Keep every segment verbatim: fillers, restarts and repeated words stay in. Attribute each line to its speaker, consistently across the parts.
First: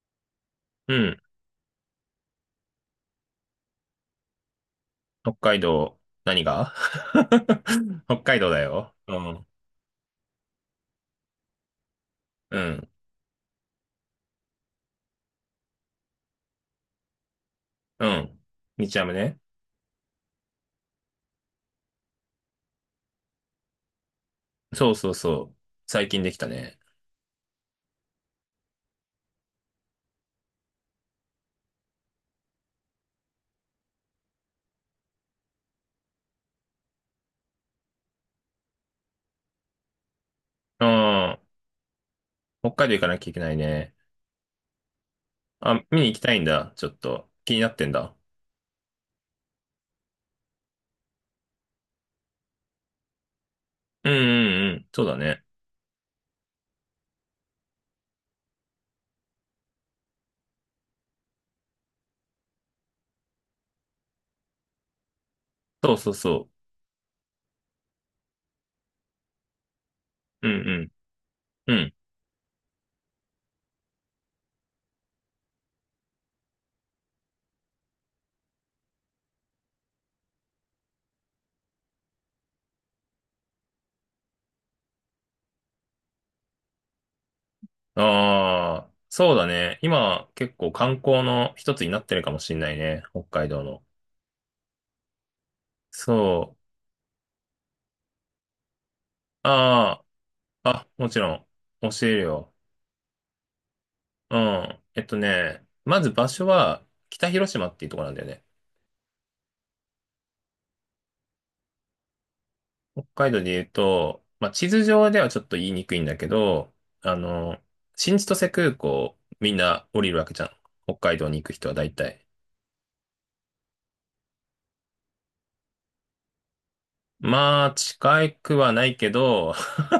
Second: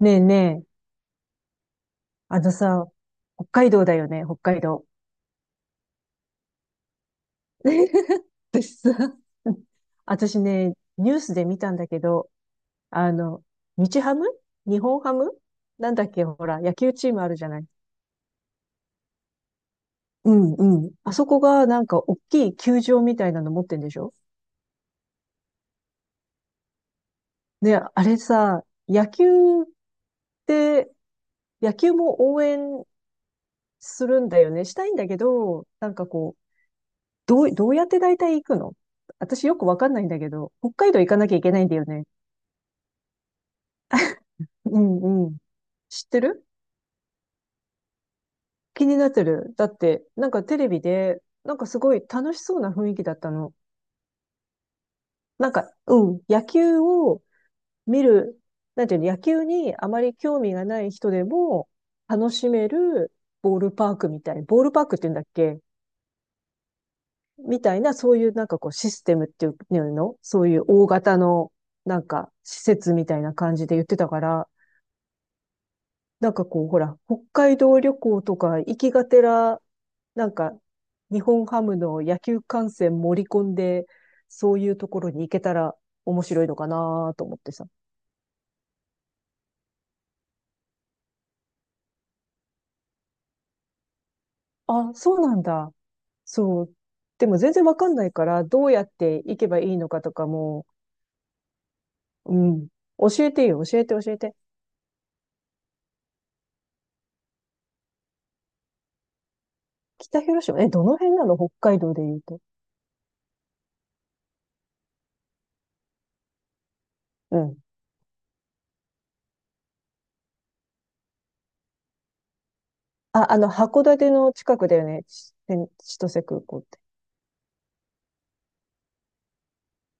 Speaker 1: ねえねえ、
Speaker 2: うん。
Speaker 1: あのさ、北海道だよね、北海道。
Speaker 2: 北海道、何が 北 海道だ
Speaker 1: 私さ、
Speaker 2: よ。うん。
Speaker 1: 私ね、ニュースで見たんだけど、
Speaker 2: うん。
Speaker 1: あの、日ハム日本ハムなんだっけ、ほら、野球チームあるじゃない。
Speaker 2: うん。日ハムね。
Speaker 1: うんうん。あそこがなんか大きい球場みたいなの持ってんでしょ。
Speaker 2: そうそうそう。最近できたね。
Speaker 1: で、あれさ、野球って、野球も応援するんだよね。したいんだけど、なんかこう、どう、どうやって大体行くの？私よくわかんないんだけど、北
Speaker 2: う
Speaker 1: 海道行かなきゃ
Speaker 2: ん。
Speaker 1: いけないんだよね。
Speaker 2: 北海道行かなきゃいけないね。
Speaker 1: うんうん。
Speaker 2: あ、見
Speaker 1: 知
Speaker 2: に
Speaker 1: っ
Speaker 2: 行き
Speaker 1: て
Speaker 2: たいん
Speaker 1: る？
Speaker 2: だ。ちょっと。気になってんだ。
Speaker 1: 気になってる。だって、なんかテレビで、なんかすごい楽しそうな雰囲気だったの。
Speaker 2: うんうんうん。そうだね。
Speaker 1: なんか、うん、野球を見る、なんていうの、野球にあまり興味がない人でも楽しめるボールパークみたい、ボールパークって言うんだっけ？
Speaker 2: そうそうそ
Speaker 1: みたいな、そういうなんかこうシステムっていうの、そ
Speaker 2: う。
Speaker 1: う
Speaker 2: う
Speaker 1: いう大
Speaker 2: ん
Speaker 1: 型の
Speaker 2: うん。うん。
Speaker 1: なんか施設みたいな感じで言ってたから、なんかこう、ほら、北海道旅行とか行きがてら、なんか、日本ハムの野球観戦盛り込んで、そういうところに行けたら面白いのかなと思ってさ。
Speaker 2: ああ、そうだね。今、結構観光の一つになってるかもしんないね。北海道の。
Speaker 1: あ、そうなんだ。
Speaker 2: そ
Speaker 1: そう。
Speaker 2: う。
Speaker 1: でも全然わかんないから、どうやって行けばいいのか
Speaker 2: あ
Speaker 1: とかも、
Speaker 2: あ、あ、もちろん。教える
Speaker 1: う
Speaker 2: よ。
Speaker 1: ん。教えてよ、教えて、教えて。
Speaker 2: うん。えっとね、まず場所は北広島っていうところなんだよね。
Speaker 1: 北広島、え、どの辺なの北海道で言うと。
Speaker 2: 北海道で言うと、まあ、地図上ではちょっと言いにくいんだけど、あ
Speaker 1: うん。
Speaker 2: の、新千歳空港みんな降りるわけじゃん。北海道に行く人は大体。
Speaker 1: あ、あの、函館の近くだよね。千千歳空港って。
Speaker 2: まあ、近くはないけど、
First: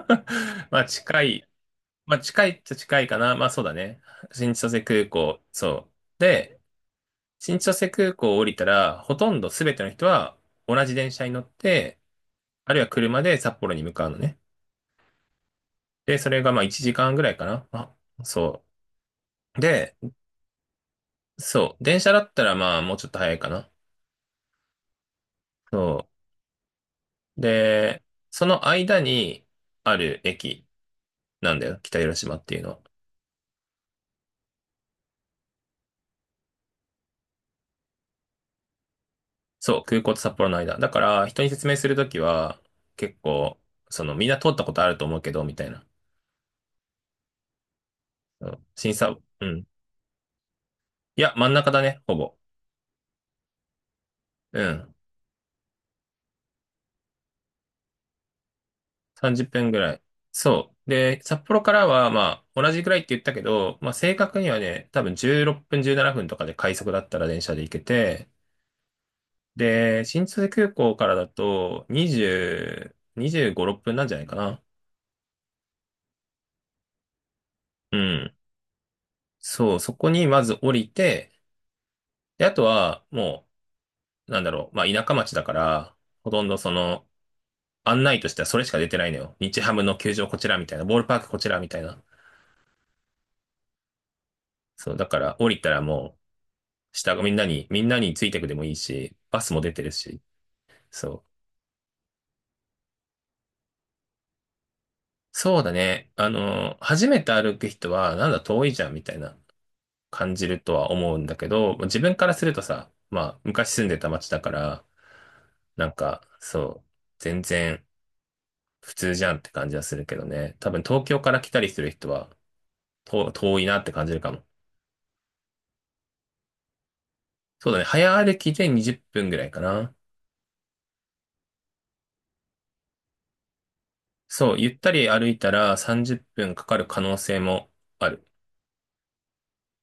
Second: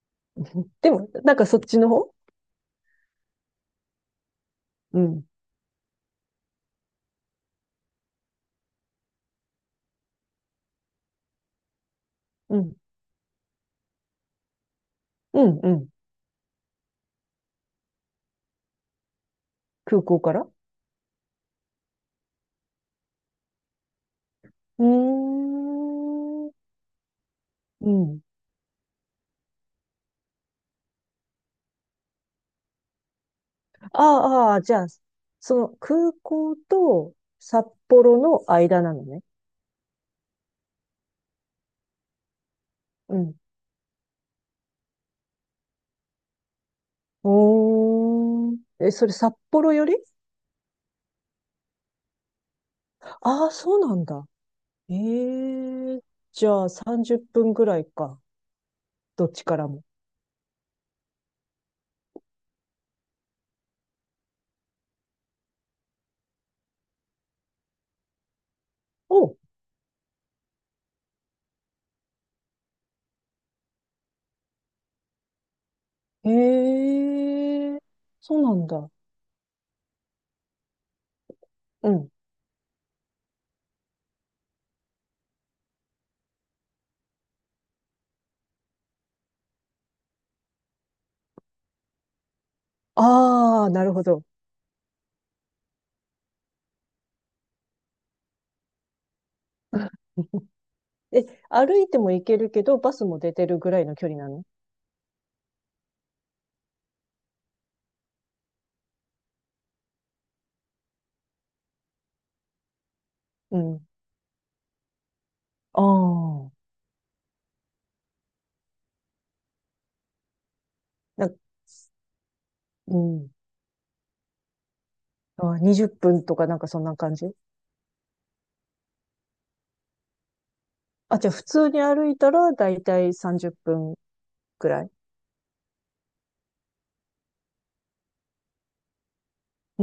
Speaker 2: ま あ、
Speaker 1: でも、
Speaker 2: 近
Speaker 1: なんか
Speaker 2: い。
Speaker 1: そっちの方。
Speaker 2: まあ、近いっちゃ近いかな。まあ、そうだね。新千歳
Speaker 1: う
Speaker 2: 空
Speaker 1: ん。
Speaker 2: 港、そう。で、新千歳空港を降りたら、ほとんど全ての人は同じ電車に乗って、
Speaker 1: う
Speaker 2: あ
Speaker 1: ん。
Speaker 2: るいは車で札幌に向かうのね。
Speaker 1: うん、うん。
Speaker 2: で、それがまあいちじかんぐらいかな。あ、そう。で、
Speaker 1: 空港から。う
Speaker 2: そう。電車だったらまあもうちょっと早いかな。
Speaker 1: ー
Speaker 2: そ
Speaker 1: ん。
Speaker 2: う。
Speaker 1: う
Speaker 2: で、
Speaker 1: ん。
Speaker 2: その間にある駅なんだよ。北広島っていうのは。
Speaker 1: ああ、ああじゃあ、その空港と札幌の間なのね。
Speaker 2: そう。空港と札幌の間。だから人に説明するときは
Speaker 1: う
Speaker 2: 結
Speaker 1: ん。
Speaker 2: 構、そのみんな通ったことあると思うけど、みたいな。う
Speaker 1: おーん。
Speaker 2: ん、
Speaker 1: え、
Speaker 2: 審
Speaker 1: それ
Speaker 2: 査、
Speaker 1: 札
Speaker 2: うん。
Speaker 1: 幌より。
Speaker 2: いや、真ん中だね、ほぼ。
Speaker 1: ああー、そうなんだ。
Speaker 2: うん。
Speaker 1: ええ、じゃあさんじゅっぷんぐらいか。どっち
Speaker 2: 30
Speaker 1: から
Speaker 2: 分ぐ
Speaker 1: も。
Speaker 2: らい。そう。で、札幌からは、まあ、同じぐらいって言ったけど、まあ、正確にはね、多分じゅうろっぷん、じゅうななふんとかで快速だったら電車で行けて、
Speaker 1: おう、
Speaker 2: で、新千歳空港からだと、にじゅう、にじゅうご、ろっぷんなんじゃないかな。
Speaker 1: ええ、
Speaker 2: うん。
Speaker 1: そうなんだ。
Speaker 2: そう、そこにまず降りて、
Speaker 1: うん。
Speaker 2: で、あとは、もう、なんだろう、まあ、田舎町だから、ほとんどその、案内としてはそれしか出てないのよ。日ハムの球場こちらみたいな、ボールパークこちらみたいな。
Speaker 1: ああ、なるほど。
Speaker 2: そう、だから降りたらもう、下がみんなに、みんなについてくでもいいし、バスも出てるし、そ
Speaker 1: え、
Speaker 2: う。
Speaker 1: 歩いても行けるけど、バスも出てるぐらいの距離なの？
Speaker 2: そうだね。あの、初めて歩く人は、なんだ遠いじゃんみたいな感じるとは思うんだけど、自分からするとさ、まあ、
Speaker 1: う
Speaker 2: 昔住
Speaker 1: ん。
Speaker 2: んでた町だから、
Speaker 1: あ
Speaker 2: なんか、
Speaker 1: あ、
Speaker 2: そう、全然普通じゃんって感じはするけどね。多分東京
Speaker 1: な、
Speaker 2: から来たりする人は、
Speaker 1: う
Speaker 2: と
Speaker 1: ん。
Speaker 2: 遠いなって感じるかも。
Speaker 1: あ、にじゅっぷんとかなんかそんな感じ？
Speaker 2: そうだね。早歩きでにじゅっぷんぐらいかな。
Speaker 1: あ、じゃあ普通に歩いたらだいたいさんじゅっぷん
Speaker 2: そう、
Speaker 1: く
Speaker 2: ゆっ
Speaker 1: ら
Speaker 2: た
Speaker 1: い。
Speaker 2: り歩いたらさんじゅっぷんかかる可能性もある。
Speaker 1: う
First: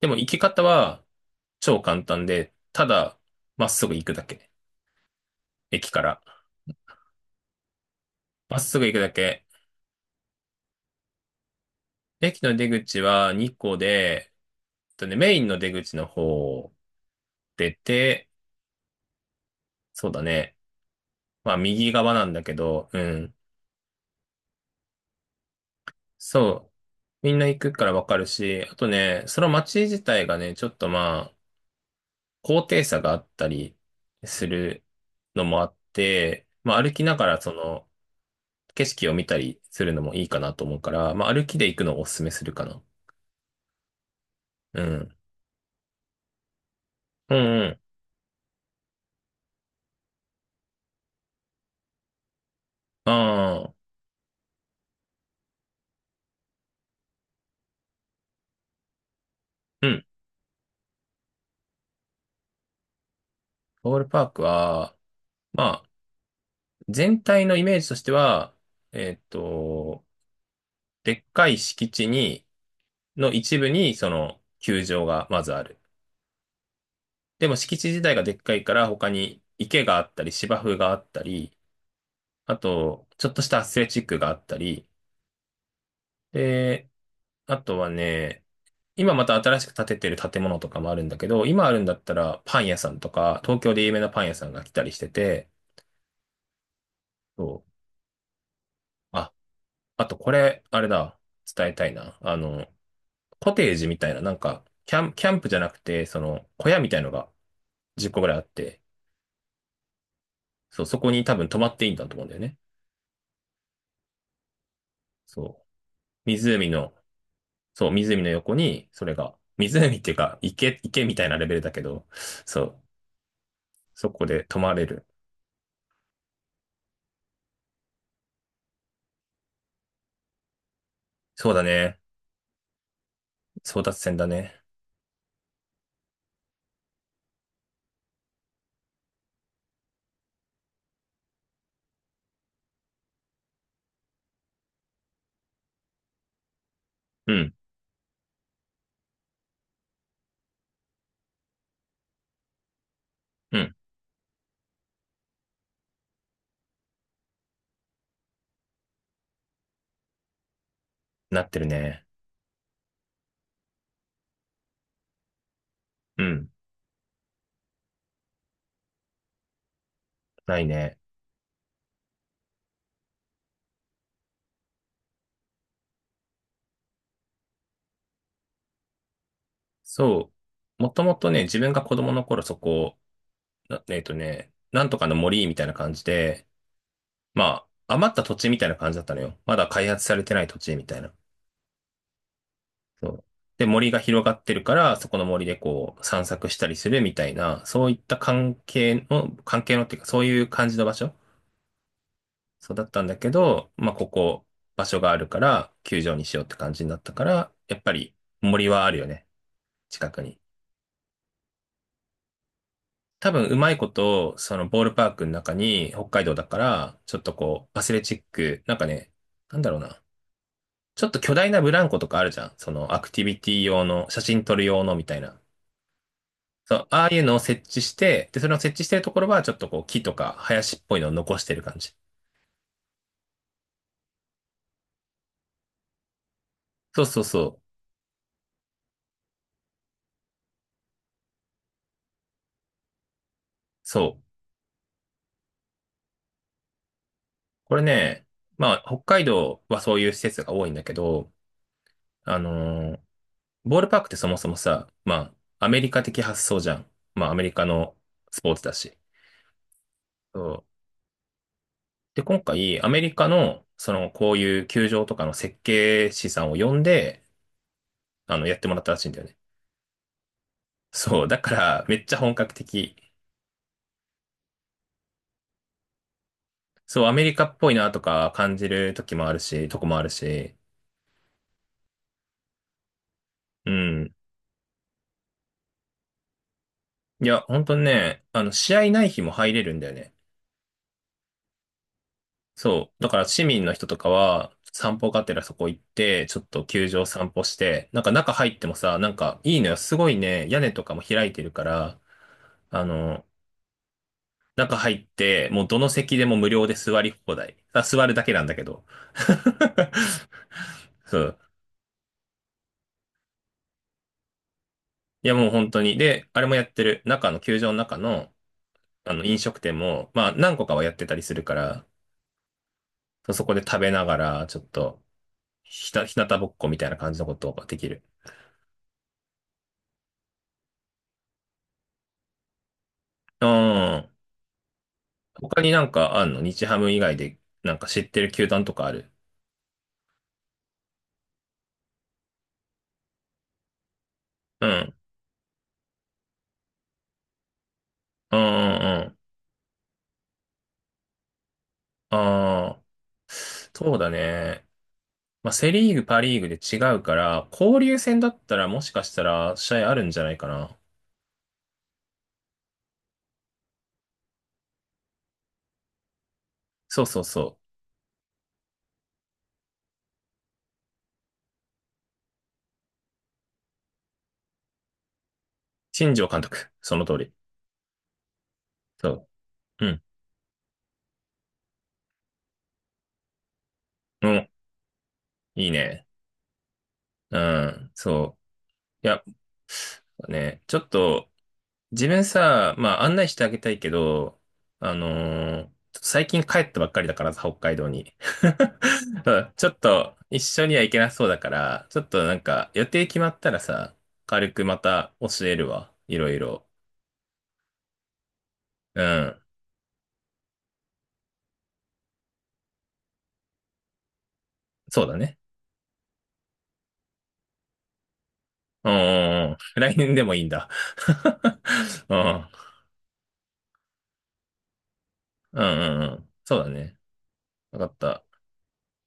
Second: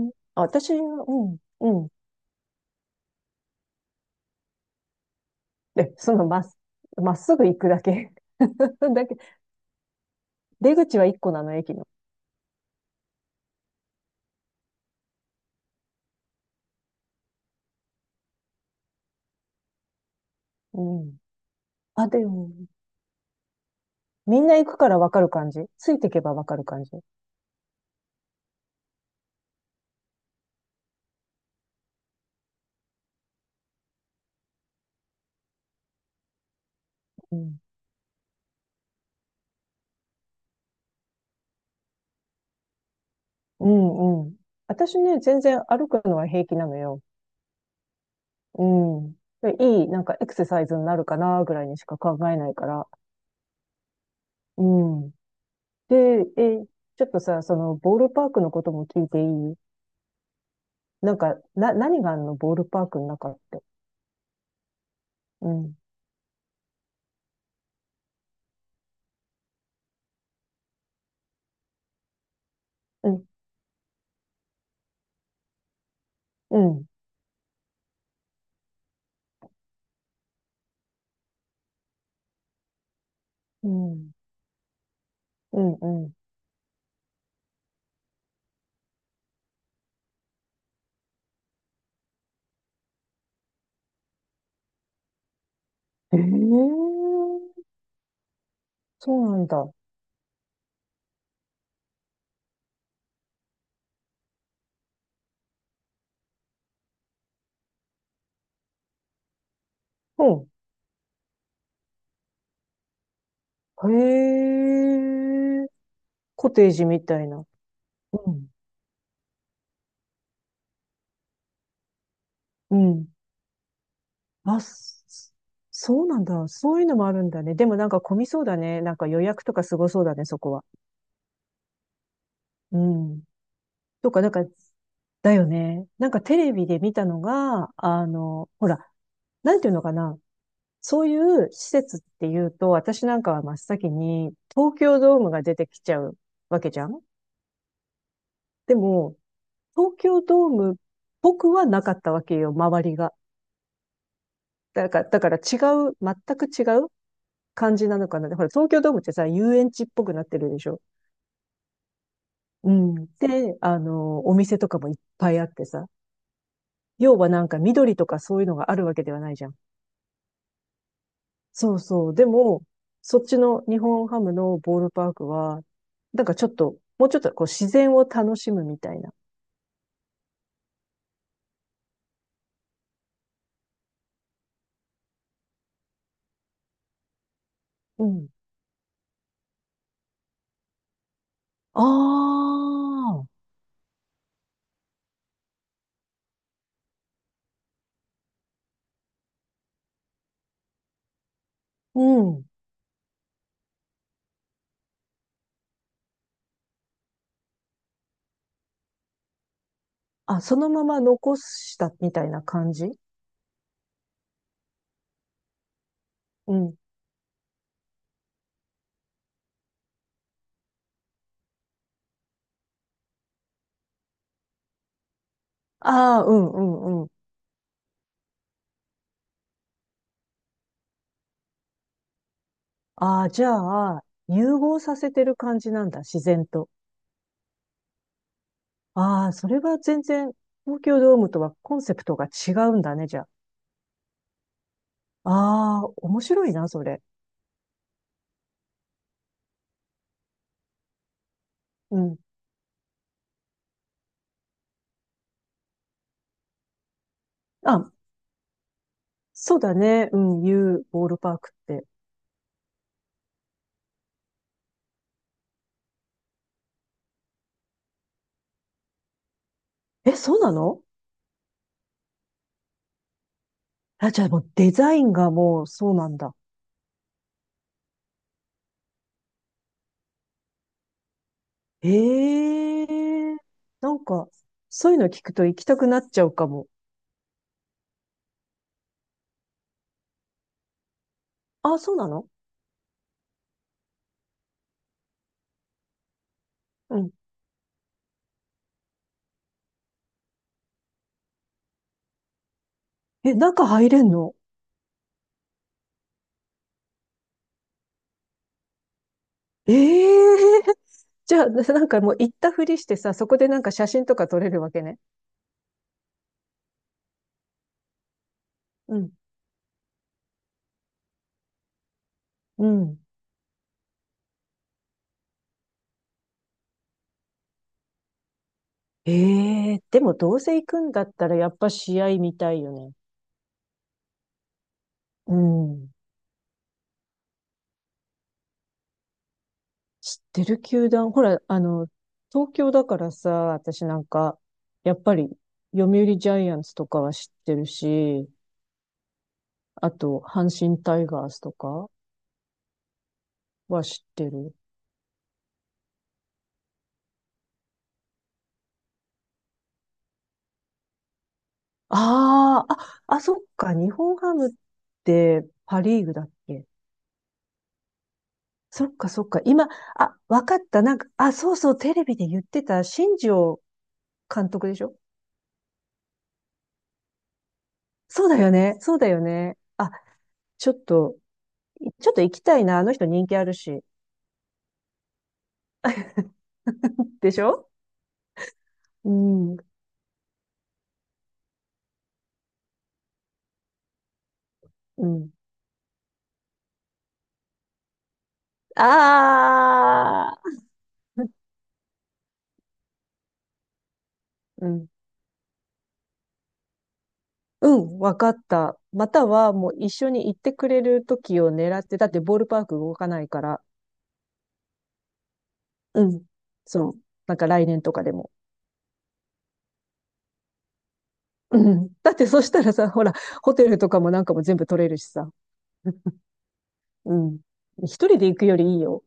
Speaker 2: で
Speaker 1: ん。
Speaker 2: も行き
Speaker 1: あ、
Speaker 2: 方
Speaker 1: 私、う
Speaker 2: は、
Speaker 1: ん、う
Speaker 2: 超
Speaker 1: ん。
Speaker 2: 簡単で、ただ、まっすぐ行くだけ。駅
Speaker 1: え、
Speaker 2: か
Speaker 1: そ
Speaker 2: ら。
Speaker 1: のまっす、まっすぐ行くだけ。
Speaker 2: まっすぐ行 く
Speaker 1: だ
Speaker 2: だ
Speaker 1: け、
Speaker 2: け。
Speaker 1: 出口はいっこなの、駅の？
Speaker 2: 駅の出口はにこで、えっとね、メインの出口の方を出て、そうだね。
Speaker 1: うん。
Speaker 2: まあ、右
Speaker 1: あ、
Speaker 2: 側
Speaker 1: で
Speaker 2: なんだ
Speaker 1: も、
Speaker 2: けど、うん。
Speaker 1: みんな行くからわかる感じ。ついていけばわかる
Speaker 2: そう。
Speaker 1: 感じ。
Speaker 2: みんな行くからわかるし、あとね、その街自体がね、ちょっとまあ、高低差があったりするのもあって、まあ、歩きなが
Speaker 1: う
Speaker 2: らそ
Speaker 1: ん。
Speaker 2: の、景色を見たりするのもいいかなと思うから、まあ、歩きで行くのをおすすめするかな。
Speaker 1: うん、うん。
Speaker 2: う
Speaker 1: 私
Speaker 2: ん。
Speaker 1: ね、全然歩くのは平気なのよ。
Speaker 2: うんうん。
Speaker 1: うん。で、いい、なんかエクササイズになるかな、ぐらいにしか考えないから。
Speaker 2: ああ、
Speaker 1: うん。で、え、ちょっとさ、その、ボールパークのことも聞いていい？
Speaker 2: うん。
Speaker 1: なんか、な、何があんのボールパークの中って？
Speaker 2: ボールパークは、
Speaker 1: うん。
Speaker 2: まあ、全体のイメージとしては、えーっと、でっかい敷地に、
Speaker 1: うん。
Speaker 2: の一部に、その、球場がまずある。
Speaker 1: うん。
Speaker 2: でも敷地自体がでっかいから、他に池があったり、芝生があったり、あと、ちょっとしたア
Speaker 1: う
Speaker 2: スレチッ
Speaker 1: ん。
Speaker 2: クがあったり、
Speaker 1: うん。うん。
Speaker 2: で、あとはね、今また新しく建ててる建物とかもあるんだけど、今あるんだったらパン屋さんとか、東京で有名なパン屋さんが来たりしてて、
Speaker 1: ええ、
Speaker 2: そう。
Speaker 1: そうなんだ。
Speaker 2: あとこれ、あれだ、伝えたいな。あの、コテージみたいな、なんか、キャン、キャンプじゃなくて、その、小屋みたいのがじゅっこぐらいあって、
Speaker 1: うん。
Speaker 2: そう、そこに多分泊まっていいんだと思うんだよね。そ
Speaker 1: へ
Speaker 2: う。
Speaker 1: え。コテ
Speaker 2: 湖
Speaker 1: ージ
Speaker 2: の、
Speaker 1: みたいな。
Speaker 2: そう、湖の
Speaker 1: うん。
Speaker 2: 横に、それが、湖っていうか、池、池みたいなレベルだけど、そ
Speaker 1: う
Speaker 2: う、
Speaker 1: ん。
Speaker 2: そこで泊
Speaker 1: あ、
Speaker 2: まれ
Speaker 1: そ
Speaker 2: る。
Speaker 1: そうなんだ。そういうのもあるんだね。でもなんか混みそうだね。なんか予約とかすごそうだね、そこは。
Speaker 2: そうだね。
Speaker 1: うん。
Speaker 2: 争奪
Speaker 1: と
Speaker 2: 戦
Speaker 1: か、
Speaker 2: だ
Speaker 1: なんか
Speaker 2: ね。
Speaker 1: だよね。なんかテレビで見たのが、あの、ほら、なんていうのかな。そういう施設っていうと、私なんかは真っ先に東京ドームが出てきちゃうわけじゃん。
Speaker 2: うん、
Speaker 1: でも、東京ドーム、僕はなかったわけよ、周りが。
Speaker 2: うん、
Speaker 1: だから、だから違う、全く違う感じなのかな。ほら、東京ドームってさ、遊園地っぽくなってるでしょ。
Speaker 2: なってるね。
Speaker 1: うん。で、あの、お店とかもいっぱいあってさ。
Speaker 2: うん、
Speaker 1: 要はなんか緑とかそういうのがあるわけではないじゃん。
Speaker 2: ないね。
Speaker 1: そうそう。でも、そっちの日本ハムのボールパークは、なんかちょっと、もうちょっとこう自然を楽しむみたいな。
Speaker 2: そう。もともとね、自分が子供の頃そこなえっとね、なんとかの森みたいな感じで、まあ、
Speaker 1: う
Speaker 2: 余った
Speaker 1: ん。
Speaker 2: 土地みたいな感じだったのよ。まだ開発されてない土地みたいな。
Speaker 1: あ
Speaker 2: そう。
Speaker 1: あ、
Speaker 2: で、森が広がってるから、そこの森でこう散策したりするみたいな、そういった関係の、関係のっていうか、そういう感じの場所
Speaker 1: うん。
Speaker 2: そうだったんだけど、まあ、ここ、場所があるから、球場にしようって感じになったから、やっぱり森はあるよね。近くに。
Speaker 1: あ、そのまま残したみたいな感じ？
Speaker 2: 多分うまいこと、そのボールパークの中に北海道だ
Speaker 1: う
Speaker 2: か
Speaker 1: ん。
Speaker 2: ら、ちょっとこう、アスレチック、なんかね、なんだろうな。ちょっと巨大なブランコとかあるじゃん。そのアクティビティ用の、写真撮る用のみたいな。
Speaker 1: ああ、うんう
Speaker 2: そう、
Speaker 1: んう
Speaker 2: あ
Speaker 1: ん。
Speaker 2: あいうのを設置して、で、それを設置してるところは、ちょっとこう、木とか林っぽいのを残してる感じ。
Speaker 1: ああ、じゃあ、融合させてる感じなんだ、自然と。
Speaker 2: そうそうそう。
Speaker 1: ああ、それは全然、東京ドームとはコンセプトが違うんだね、じゃ
Speaker 2: そう。
Speaker 1: あ。ああ、面白いな、それ。
Speaker 2: これね、まあ、北海道はそういう施設が多いんだけど、
Speaker 1: うん。
Speaker 2: あのーボールパークってそもそもさ、まあ、アメリカ的発想じゃん。まあ、アメリカの
Speaker 1: あ、
Speaker 2: スポーツだし。
Speaker 1: そうだね。う
Speaker 2: そ
Speaker 1: ん、
Speaker 2: う
Speaker 1: U ボールパークって。
Speaker 2: で、今回、アメリカの、その、こういう球場とかの設計士さんを呼んで、あの、やってもらったらしいんだよね。
Speaker 1: え、そうなの？
Speaker 2: そう、だから、めっちゃ本格的。
Speaker 1: あ、じゃあもうデザインがもうそうなんだ。
Speaker 2: そう、アメリカっぽいなとか感じる時もあるし、とこもあるし。
Speaker 1: ええ、
Speaker 2: う
Speaker 1: なん
Speaker 2: ん。
Speaker 1: か、そういうの聞くと行きたくなっちゃうかも。
Speaker 2: いや、本当にね、あの、試合ない日も入れるんだよね。
Speaker 1: あ、そうなの？
Speaker 2: そう、だから市民の人とかは、散歩がてらそこ行って、ちょっと球
Speaker 1: う
Speaker 2: 場
Speaker 1: ん。
Speaker 2: 散歩して、なんか中入ってもさ、なんかいいのよ。すごいね、屋根とかも開いてるから、あの、
Speaker 1: え、中入れんの？
Speaker 2: 中入って、もうどの席でも無料で座り放題。あ、座るだけなんだけど。
Speaker 1: ええ
Speaker 2: そ
Speaker 1: じ
Speaker 2: う。
Speaker 1: ゃあ、なんかもう行ったふりしてさ、そこでなんか写真とか撮れるわけね。
Speaker 2: いや、もう本当に。で、あれもやってる。中の、球場の中の、
Speaker 1: う
Speaker 2: あ
Speaker 1: ん。
Speaker 2: の、飲食店も、まあ、何個かはやってたりするから、
Speaker 1: うん。
Speaker 2: そうそこで食べながら、ちょっと、ひた、ひなたぼっこみたいな感じのことができる。
Speaker 1: ええ、でもどうせ行くんだったらやっぱ試合見たいよね。
Speaker 2: うん。
Speaker 1: う
Speaker 2: 他になん
Speaker 1: ん。
Speaker 2: かあんの日ハム以外で、なんか知ってる球団とかある
Speaker 1: 知ってる球団、ほら、あの、東京だからさ、私なんか、
Speaker 2: うん。
Speaker 1: やっぱり、読売ジャイアンツとかは知ってるし、
Speaker 2: うんうんうん。
Speaker 1: あと、阪神タイガースとか
Speaker 2: ああ。
Speaker 1: は
Speaker 2: そう
Speaker 1: 知っ
Speaker 2: だ
Speaker 1: てる。
Speaker 2: ね。まあ、セリーグ、パリーグで違うから、交流戦だったらもしかしたら試合あるんじゃないかな。
Speaker 1: ああ、あ、あ、そっか、日本ハムってパリーグだっけ？
Speaker 2: そうそうそう。
Speaker 1: そっか、そっか、今、あ、わかった、なんか、あ、そうそう、テレビで言ってた、新庄監督でしょ？
Speaker 2: 新庄監督。その通り。
Speaker 1: そうだよね、そうだよ
Speaker 2: そ
Speaker 1: ね。
Speaker 2: う。う
Speaker 1: あ、
Speaker 2: ん。
Speaker 1: ちょっと、ちょっと行きたいな、あの人人気あるし。
Speaker 2: うん。いいね。
Speaker 1: で
Speaker 2: う
Speaker 1: しょ？
Speaker 2: ん。そう。い
Speaker 1: う
Speaker 2: や、
Speaker 1: ん。
Speaker 2: ね、ちょっと、自分さ、まあ、案内してあげたいけど、あ
Speaker 1: う
Speaker 2: の
Speaker 1: ん。
Speaker 2: ー最近帰ったばっかりだからさ、北海道に。うんちょっと、
Speaker 1: あ
Speaker 2: 一
Speaker 1: あ、
Speaker 2: 緒には行けなそう だから、ちょっとなんか、予定決まったらさ、軽く
Speaker 1: う
Speaker 2: ま
Speaker 1: ん。
Speaker 2: た教えるわ。いろいろ。
Speaker 1: うん、わかった。
Speaker 2: う
Speaker 1: また
Speaker 2: ん。
Speaker 1: は、もう一緒に行ってくれる時を狙って、だってボールパーク動かないから。
Speaker 2: そうだね。
Speaker 1: うん。そう。なんか来年とかでも。
Speaker 2: うんうんうん。来年でもいいんだ。
Speaker 1: うん。だっ
Speaker 2: う
Speaker 1: てそ
Speaker 2: ん。
Speaker 1: したらさ、ほら、ホテルとかもなんかも全部取れるしさ。
Speaker 2: うんうんう ん。そうだね。
Speaker 1: うん。
Speaker 2: わか
Speaker 1: 一
Speaker 2: っ
Speaker 1: 人
Speaker 2: た。
Speaker 1: で行くよりいいよ。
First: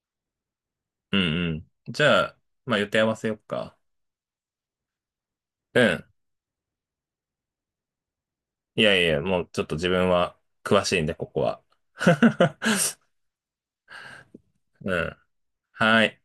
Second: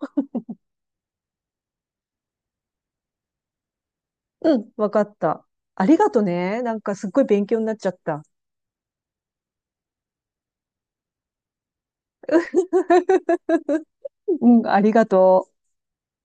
Speaker 2: うんうん。じゃあ、まあ予定合わせよっか。
Speaker 1: うん、わかった。
Speaker 2: う
Speaker 1: あり
Speaker 2: ん。
Speaker 1: がとね。なんかすっごい勉強になっちゃった。
Speaker 2: いやいや、もうちょっと自分は詳しいんで、ここは。
Speaker 1: うん、あ
Speaker 2: う
Speaker 1: りが
Speaker 2: ん。
Speaker 1: とう。
Speaker 2: はい。